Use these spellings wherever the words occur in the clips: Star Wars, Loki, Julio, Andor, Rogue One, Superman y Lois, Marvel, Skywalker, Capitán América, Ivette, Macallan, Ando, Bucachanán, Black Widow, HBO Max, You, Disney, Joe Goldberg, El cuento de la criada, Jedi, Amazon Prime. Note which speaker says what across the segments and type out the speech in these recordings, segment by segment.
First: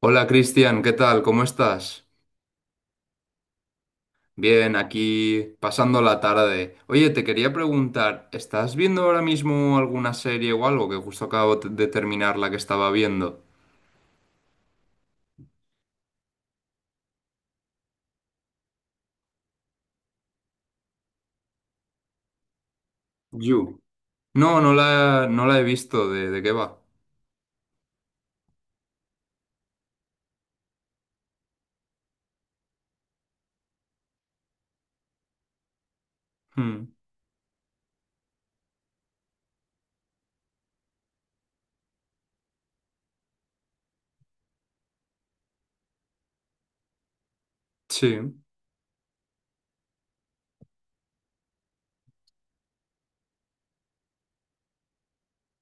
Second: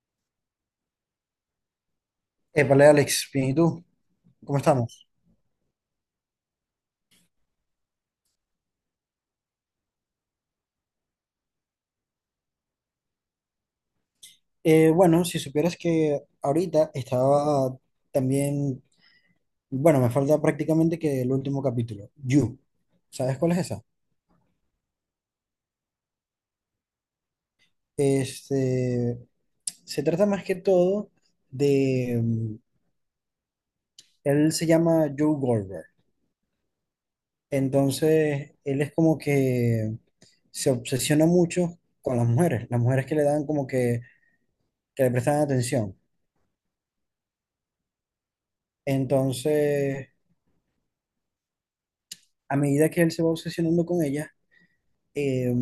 Speaker 1: Hola Cristian, ¿qué tal? ¿Cómo estás?
Speaker 2: Épale, Alex, bien, ¿y tú? ¿Cómo
Speaker 1: Bien,
Speaker 2: estamos?
Speaker 1: aquí pasando la tarde. Oye, te quería preguntar, ¿estás viendo ahora mismo alguna serie o algo? Que Justo acabo de terminar la que estaba viendo.
Speaker 2: Bueno, si supieras que ahorita estaba también, bueno, me falta prácticamente que el último capítulo, You. ¿Sabes cuál es
Speaker 1: You.
Speaker 2: esa?
Speaker 1: No, no la he visto. ¿De qué va?
Speaker 2: Este, se trata más que todo de él se llama Joe Goldberg.
Speaker 1: Hmm.
Speaker 2: Entonces, él es como que se obsesiona mucho con las mujeres que le dan como que le prestan atención.
Speaker 1: Sí.
Speaker 2: Entonces, a medida que él se va obsesionando con ellas, eh,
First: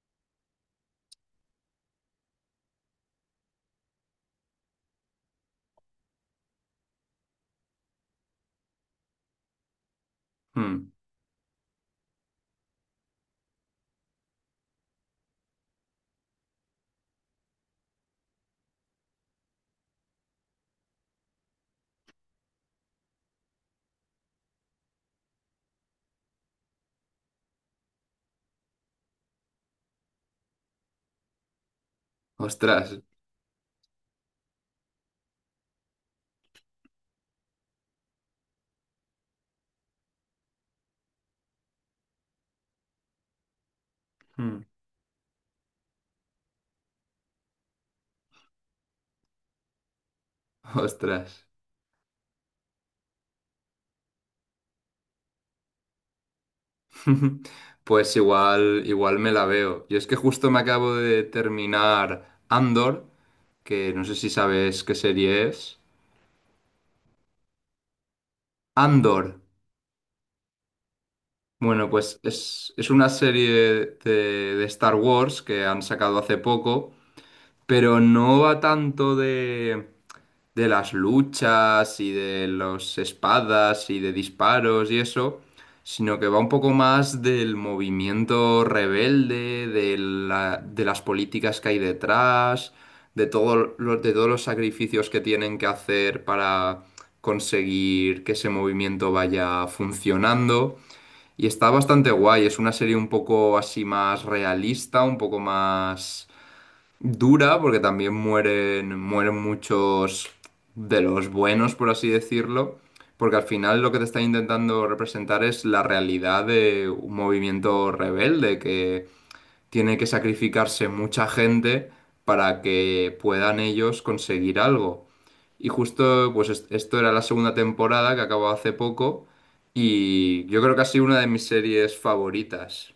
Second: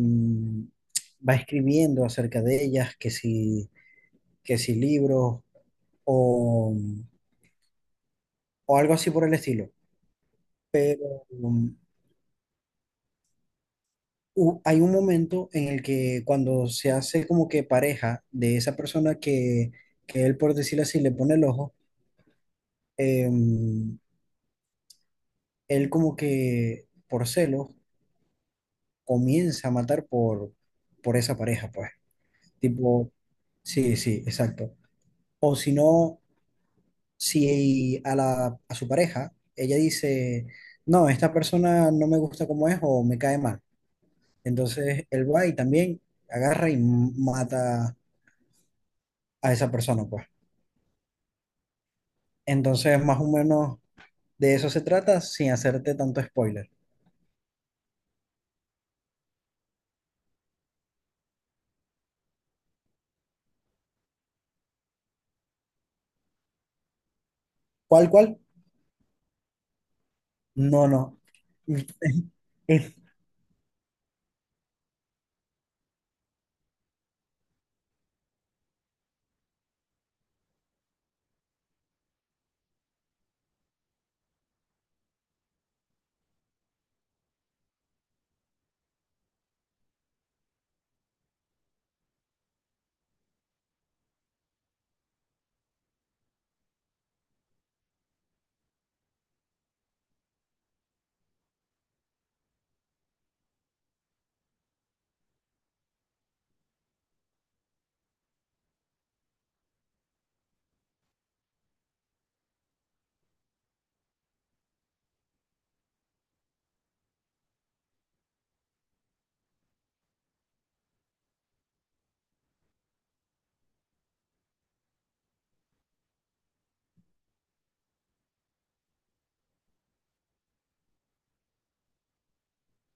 Speaker 2: va escribiendo acerca de ellas, que si libros o, o algo así por el estilo.
Speaker 1: Hmm.
Speaker 2: Pero hay un momento en el que cuando se hace como que pareja de esa persona que él, por decirlo así, le pone el ojo, em, él como que por celos comienza a matar por esa pareja, pues.
Speaker 1: Ostras.
Speaker 2: Tipo, sí, sí, exacto. O si no, si a la, a su pareja ella dice, no, esta persona no me gusta como es o me cae mal,
Speaker 1: Hmm.
Speaker 2: entonces él va y también agarra y mata a esa persona, pues.
Speaker 1: Ostras.
Speaker 2: Entonces, más o menos de eso se trata sin hacerte tanto spoiler.
Speaker 1: Pues igual me la veo. Yo es que justo me acabo de terminar Andor, que no sé si sabes qué serie es.
Speaker 2: ¿Cuál, cuál?
Speaker 1: Andor.
Speaker 2: No, no. Mm,
Speaker 1: Bueno, pues es,
Speaker 2: Eh,
Speaker 1: es una serie de Star Wars que han sacado hace poco, pero no va tanto de las luchas y de las espadas y de disparos y eso, sino que va un poco más del movimiento rebelde, de las políticas que hay detrás, de de todos los sacrificios que tienen que hacer para conseguir que ese movimiento vaya funcionando. Y está bastante guay, es una serie un poco así más realista, un poco más dura, porque también mueren muchos de los buenos, por así decirlo, porque al final lo que te está intentando representar es la realidad de un movimiento rebelde que tiene que sacrificarse mucha gente para que puedan ellos conseguir algo. Y justo, pues esto era la segunda temporada que acabó hace poco y yo creo que ha sido una de mis series favoritas.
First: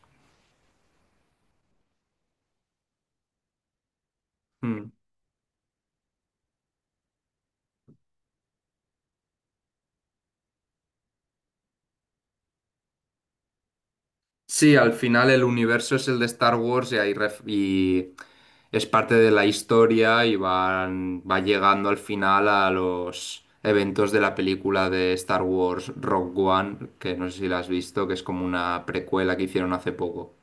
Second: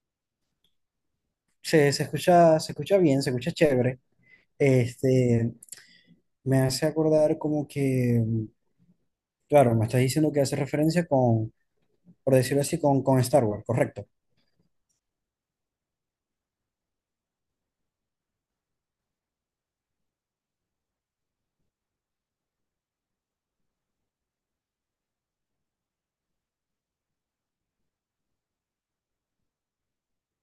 Speaker 2: Se, se escucha bien, se escucha chévere.
Speaker 1: Hmm.
Speaker 2: Este, me hace acordar como que, claro, me estás diciendo que hace referencia con, por decirlo así, con Star Wars, correcto.
Speaker 1: Sí, al final el universo es el de Star Wars y, es parte de la historia y va llegando al final a los eventos de la película de Star Wars Rogue One, que no sé si la has visto, que es como una precuela que hicieron hace poco.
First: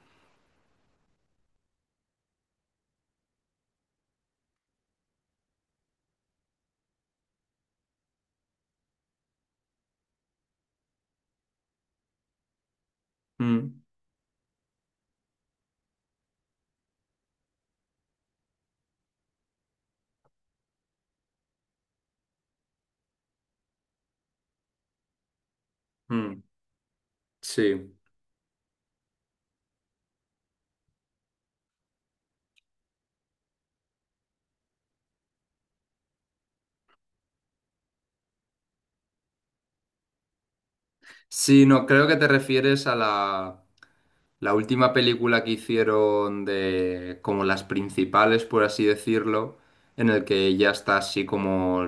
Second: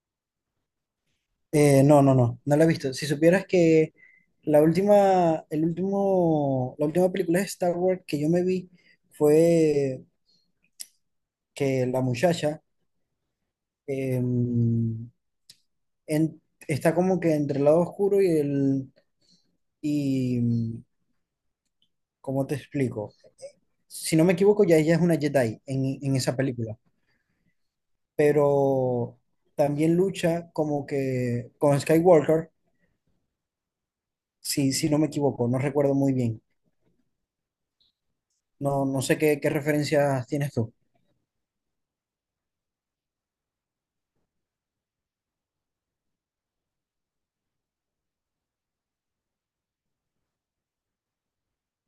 Speaker 2: No, no, no, no la he visto. Si supieras que la última, el último, la última película de Star Wars que yo me vi fue que la muchacha
Speaker 1: Mm,
Speaker 2: eh, en- está como que entre el lado oscuro y el, y ¿cómo te explico? Si no me equivoco, ya ella es una Jedi en esa
Speaker 1: mm,
Speaker 2: película,
Speaker 1: sí.
Speaker 2: pero también lucha como que con Skywalker, si, si no me equivoco, no recuerdo muy bien. No, no sé qué, qué referencias tienes tú.
Speaker 1: Sí, no, creo que te refieres a la última película que hicieron de como las principales, por así decirlo, en el que ella está así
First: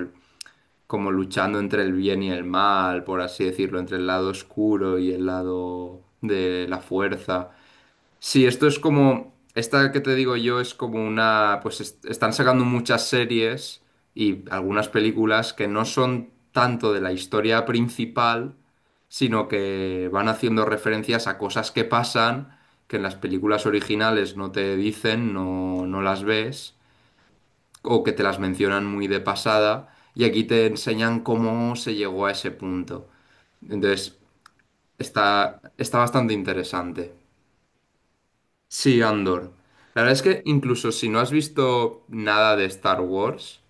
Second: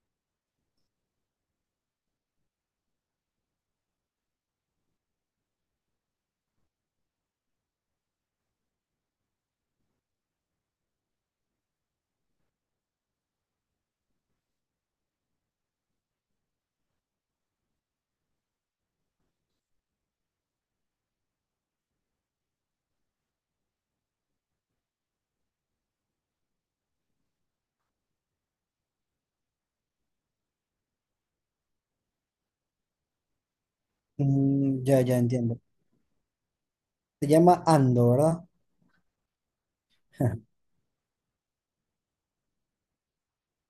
Speaker 1: como luchando entre el bien y el mal, por así decirlo, entre el lado oscuro y el lado de la fuerza. Sí, esto es como, esta que te digo yo es como una, pues están sacando muchas series y algunas películas que no son tanto de la historia principal, sino que van haciendo referencias a cosas que pasan, que en las películas originales no te dicen, no, no las ves o que te las mencionan muy de pasada y aquí te enseñan cómo se llegó a ese punto. Entonces,
Speaker 2: Mm, ya, ya entiendo.
Speaker 1: está bastante interesante.
Speaker 2: Se llama Ando, ¿verdad?
Speaker 1: Sí, Andor. La verdad es que incluso si no has visto nada de Star Wars,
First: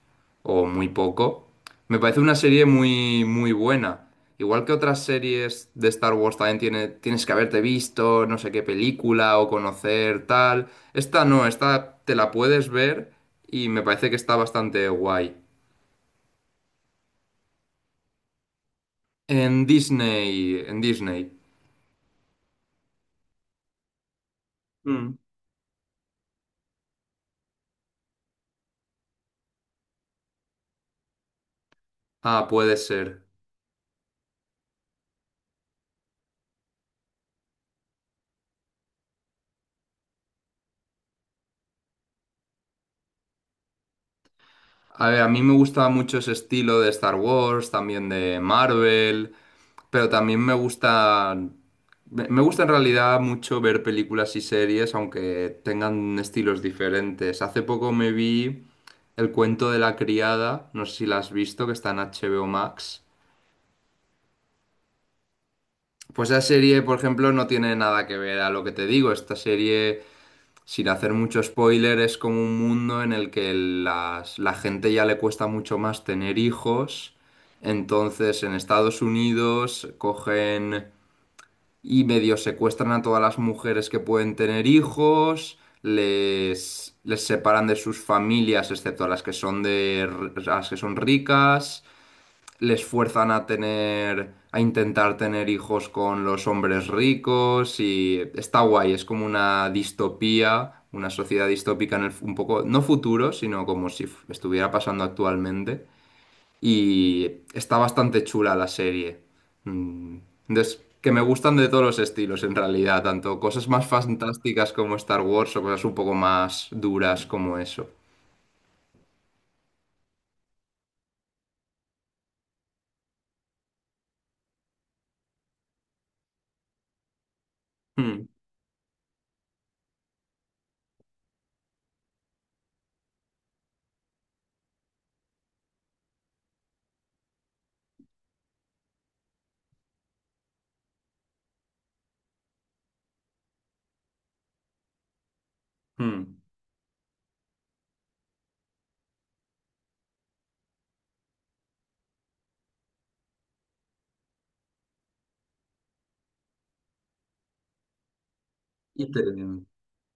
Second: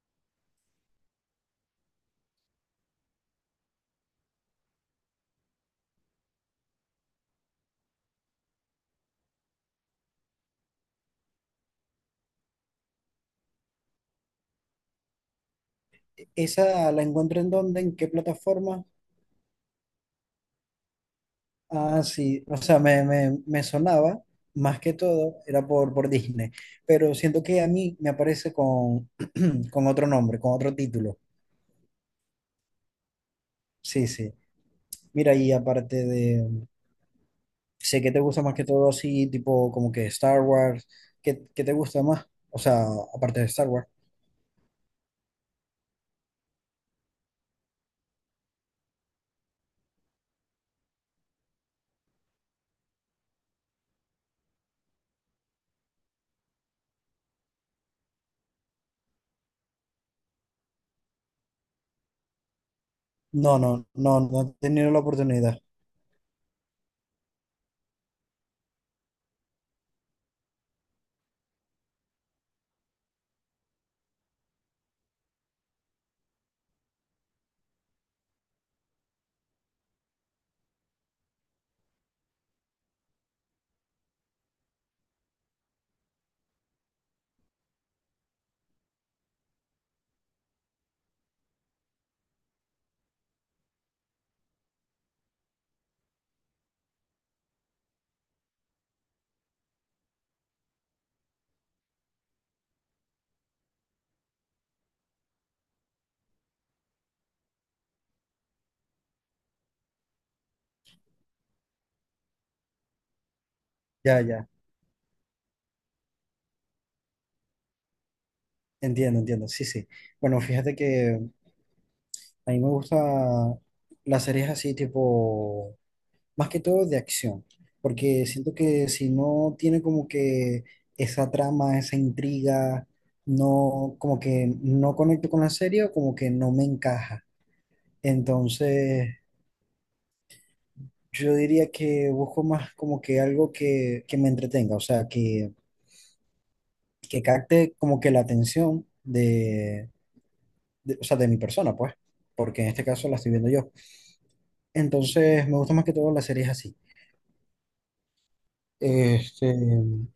Speaker 1: o muy poco, me parece una serie muy buena. Igual que otras series de Star Wars también tienes que haberte visto no sé qué película o conocer tal. Esta no, esta te la puedes ver y me parece que está bastante guay.
Speaker 2: ¿Esa la encuentro en dónde? ¿En qué plataforma?
Speaker 1: En Disney, en Disney.
Speaker 2: Ah, sí, o sea, me sonaba, más que
Speaker 1: Mm.
Speaker 2: todo, era por Disney, pero siento que a mí me aparece con otro nombre, con otro título.
Speaker 1: Ah, puede ser.
Speaker 2: Sí, sí. Mira, y aparte de, sé que te gusta más que todo así, tipo como que Star Wars, ¿qué, qué te gusta más? O sea, aparte de Star Wars.
Speaker 1: A ver, a mí me gusta mucho ese estilo de Star Wars, también de Marvel, pero también me gusta en realidad mucho ver películas y series, aunque tengan estilos diferentes. Hace poco me vi El cuento de la criada, no sé si la has visto, que está en HBO Max.
Speaker 2: No, no, no, no he tenido la oportunidad.
Speaker 1: Pues esa serie, por ejemplo, no tiene nada que ver a lo que te digo. Esta serie, sin hacer mucho spoiler, es como un mundo en el que la gente ya le cuesta mucho más tener hijos. Entonces, en Estados Unidos cogen y medio secuestran a todas las mujeres que pueden tener hijos, les separan de sus familias, excepto a las que son las que son ricas, les fuerzan a intentar tener hijos con los hombres ricos y está guay, es como una distopía, una sociedad distópica en un poco, no futuro, sino como si estuviera pasando actualmente y está bastante chula la serie. Mm. Entonces, que me gustan de todos los estilos en realidad, tanto cosas más
Speaker 2: Ya, ya.
Speaker 1: fantásticas como Star Wars o cosas un poco más duras como eso.
Speaker 2: Entiendo, entiendo, sí, sí. Bueno, fíjate que a mí me gusta las series así tipo, más que todo de acción,
Speaker 1: Mm,
Speaker 2: porque siento que si no tiene como que esa trama, esa intriga, no, como que no conecto con la serie o como que no me encaja. Entonces, yo diría que busco más como que algo que me entretenga, o sea,
Speaker 1: mm.
Speaker 2: que capte como que la atención de- o sea, de mi persona, pues, porque en este caso la estoy viendo yo. Entonces, me gusta más que todo las series así.
Speaker 1: Y- Te-
Speaker 2: Este,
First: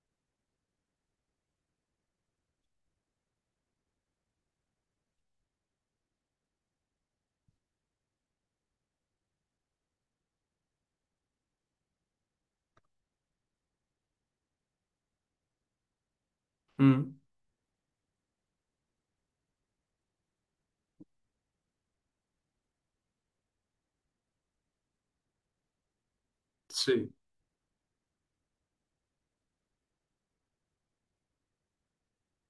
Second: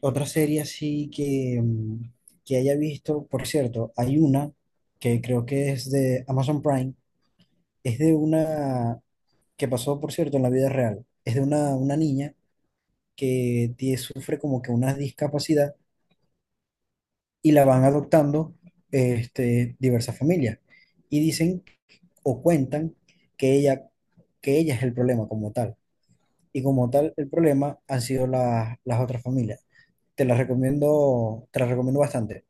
Speaker 2: otra serie así que que haya visto, por cierto, hay una que creo que es de Amazon Prime, es de una que pasó, por cierto, en la vida real. Es de una niña que tie- sufre como que una discapacidad
Speaker 1: mm.
Speaker 2: y la van adoptando este, diversas familias. Y dicen o cuentan que ella, que ella es el problema como tal y como
Speaker 1: Sí.
Speaker 2: tal el problema han sido las otras familias. Te las recomiendo bastante.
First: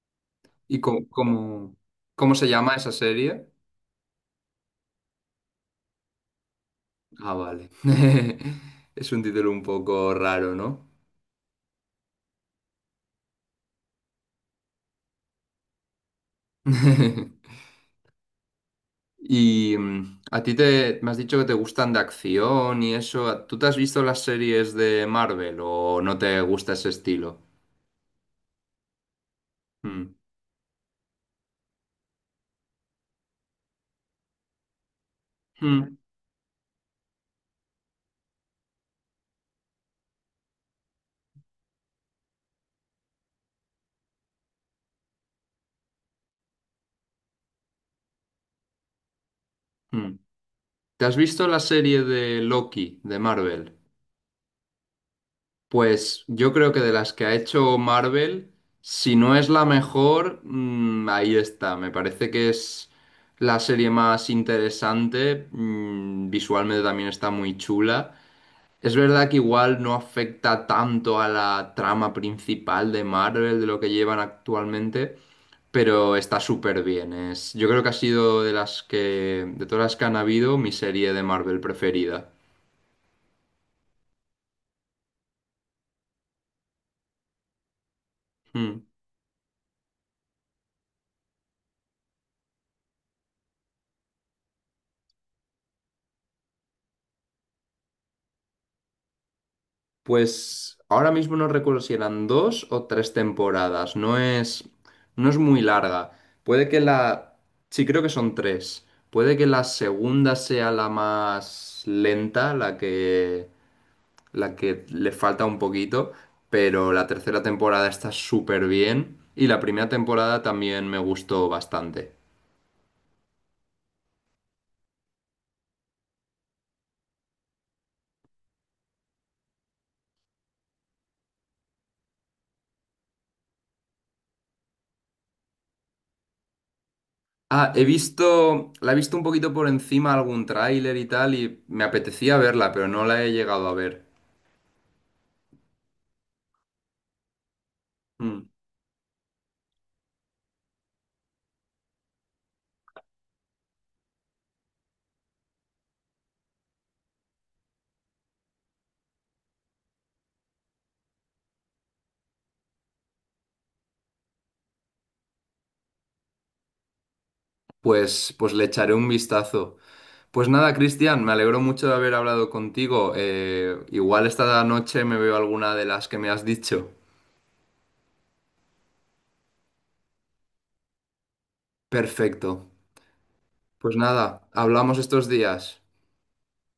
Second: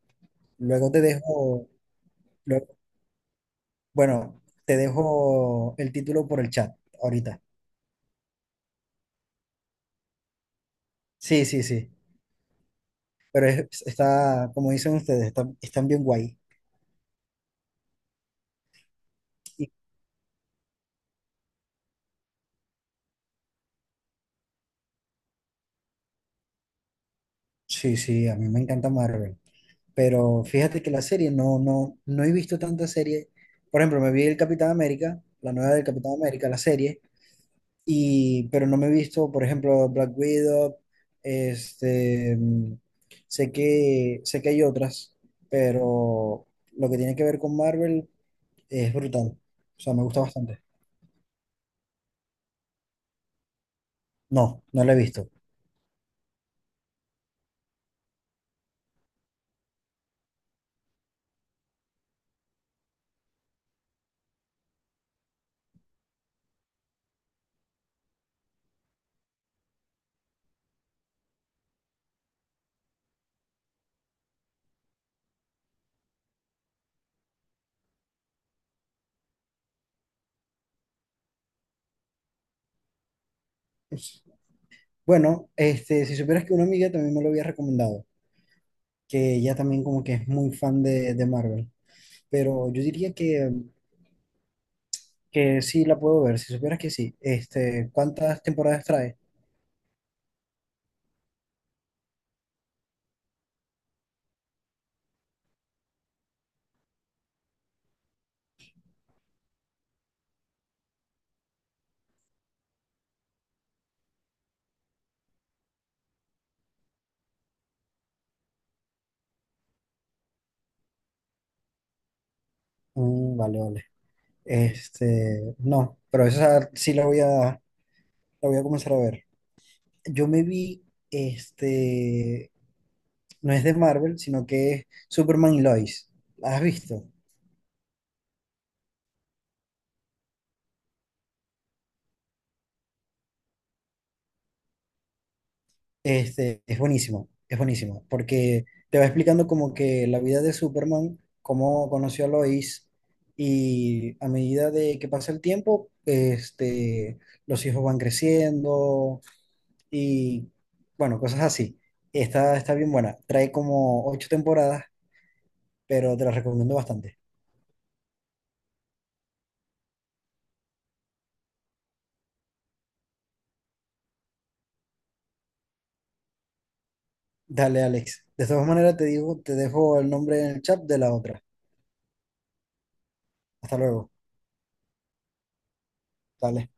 Speaker 1: ¿Y
Speaker 2: Luego te
Speaker 1: cómo,
Speaker 2: dejo,
Speaker 1: cómo se
Speaker 2: luego-
Speaker 1: llama esa serie?
Speaker 2: bueno, te dejo el título por el chat
Speaker 1: Ah,
Speaker 2: ahorita.
Speaker 1: vale. Es un título un poco raro, ¿no?
Speaker 2: Sí, sí, sí. Pero es- está, como dicen ustedes, está- están bien guay. Y-
Speaker 1: A ti me has dicho que te gustan de acción y eso. ¿Tú te has visto las series de Marvel o no te gusta ese estilo?
Speaker 2: sí, sí, a mí me encanta Marvel.
Speaker 1: Mm.
Speaker 2: Pero fíjate que la serie no, no, no he visto tanta serie. Por ejemplo, me vi el Capitán América, la nueva del
Speaker 1: Mm,
Speaker 2: Capitán América, la serie, Y, pero no me he visto, por ejemplo, Black Widow, este, mm, sé que hay otras, pero lo que tiene que ver con Marvel es brutal. O sea, me
Speaker 1: mm.
Speaker 2: gusta bastante.
Speaker 1: ¿Te has visto la serie de Loki de Marvel?
Speaker 2: No, no la he visto.
Speaker 1: Pues yo creo que de las que ha hecho Marvel, si no es la mejor, mm, ahí está. Me parece que es la serie más interesante. Mm, visualmente también está muy chula. Es verdad que igual no afecta tanto a la trama principal de Marvel, de lo que llevan actualmente, pero está súper bien. Es, yo creo que ha sido de las que, de todas las que han habido, mi serie de Marvel preferida.
Speaker 2: Pues, bueno, este, si supieras que una amiga también me lo había recomendado,
Speaker 1: Mm.
Speaker 2: que ella también como que es muy fan de Marvel, pero yo diría que sí la puedo ver, si supieras que sí. Este, ¿cuántas temporadas trae?
Speaker 1: Pues ahora mismo no recuerdo si eran dos o tres temporadas. No es muy larga. Puede que la... Sí, creo que son tres. Puede que la segunda sea la más lenta, la que le falta un poquito, pero la tercera temporada está súper bien y la primera temporada también me gustó bastante.
Speaker 2: Mm, vale, vale. Este, no, pero esa sí la voy a comenzar a ver. Yo me vi, este, no es de Marvel, sino que es Superman y Lois. ¿La has visto?
Speaker 1: Ah, la he visto un poquito por encima algún tráiler y tal y me apetecía verla, pero no la he llegado a ver.
Speaker 2: Este, es buenísimo,
Speaker 1: Hmm.
Speaker 2: porque te va explicando como que la vida de Superman, cómo conoció a Lois, y a medida de que pasa el tiempo, este, los hijos van creciendo y, bueno, cosas así. Está, está bien buena. Trae como 8 temporadas pero te la recomiendo bastante.
Speaker 1: Pues le echaré un vistazo. Pues nada, Cristian, me alegro mucho de haber hablado contigo. Igual esta noche me veo alguna de las que me has dicho.
Speaker 2: Dale, Alex. De todas maneras, te digo, te dejo el nombre en el chat de la otra.
Speaker 1: Perfecto.
Speaker 2: Hasta
Speaker 1: Pues
Speaker 2: luego.
Speaker 1: nada, hablamos estos días.
Speaker 2: Dale.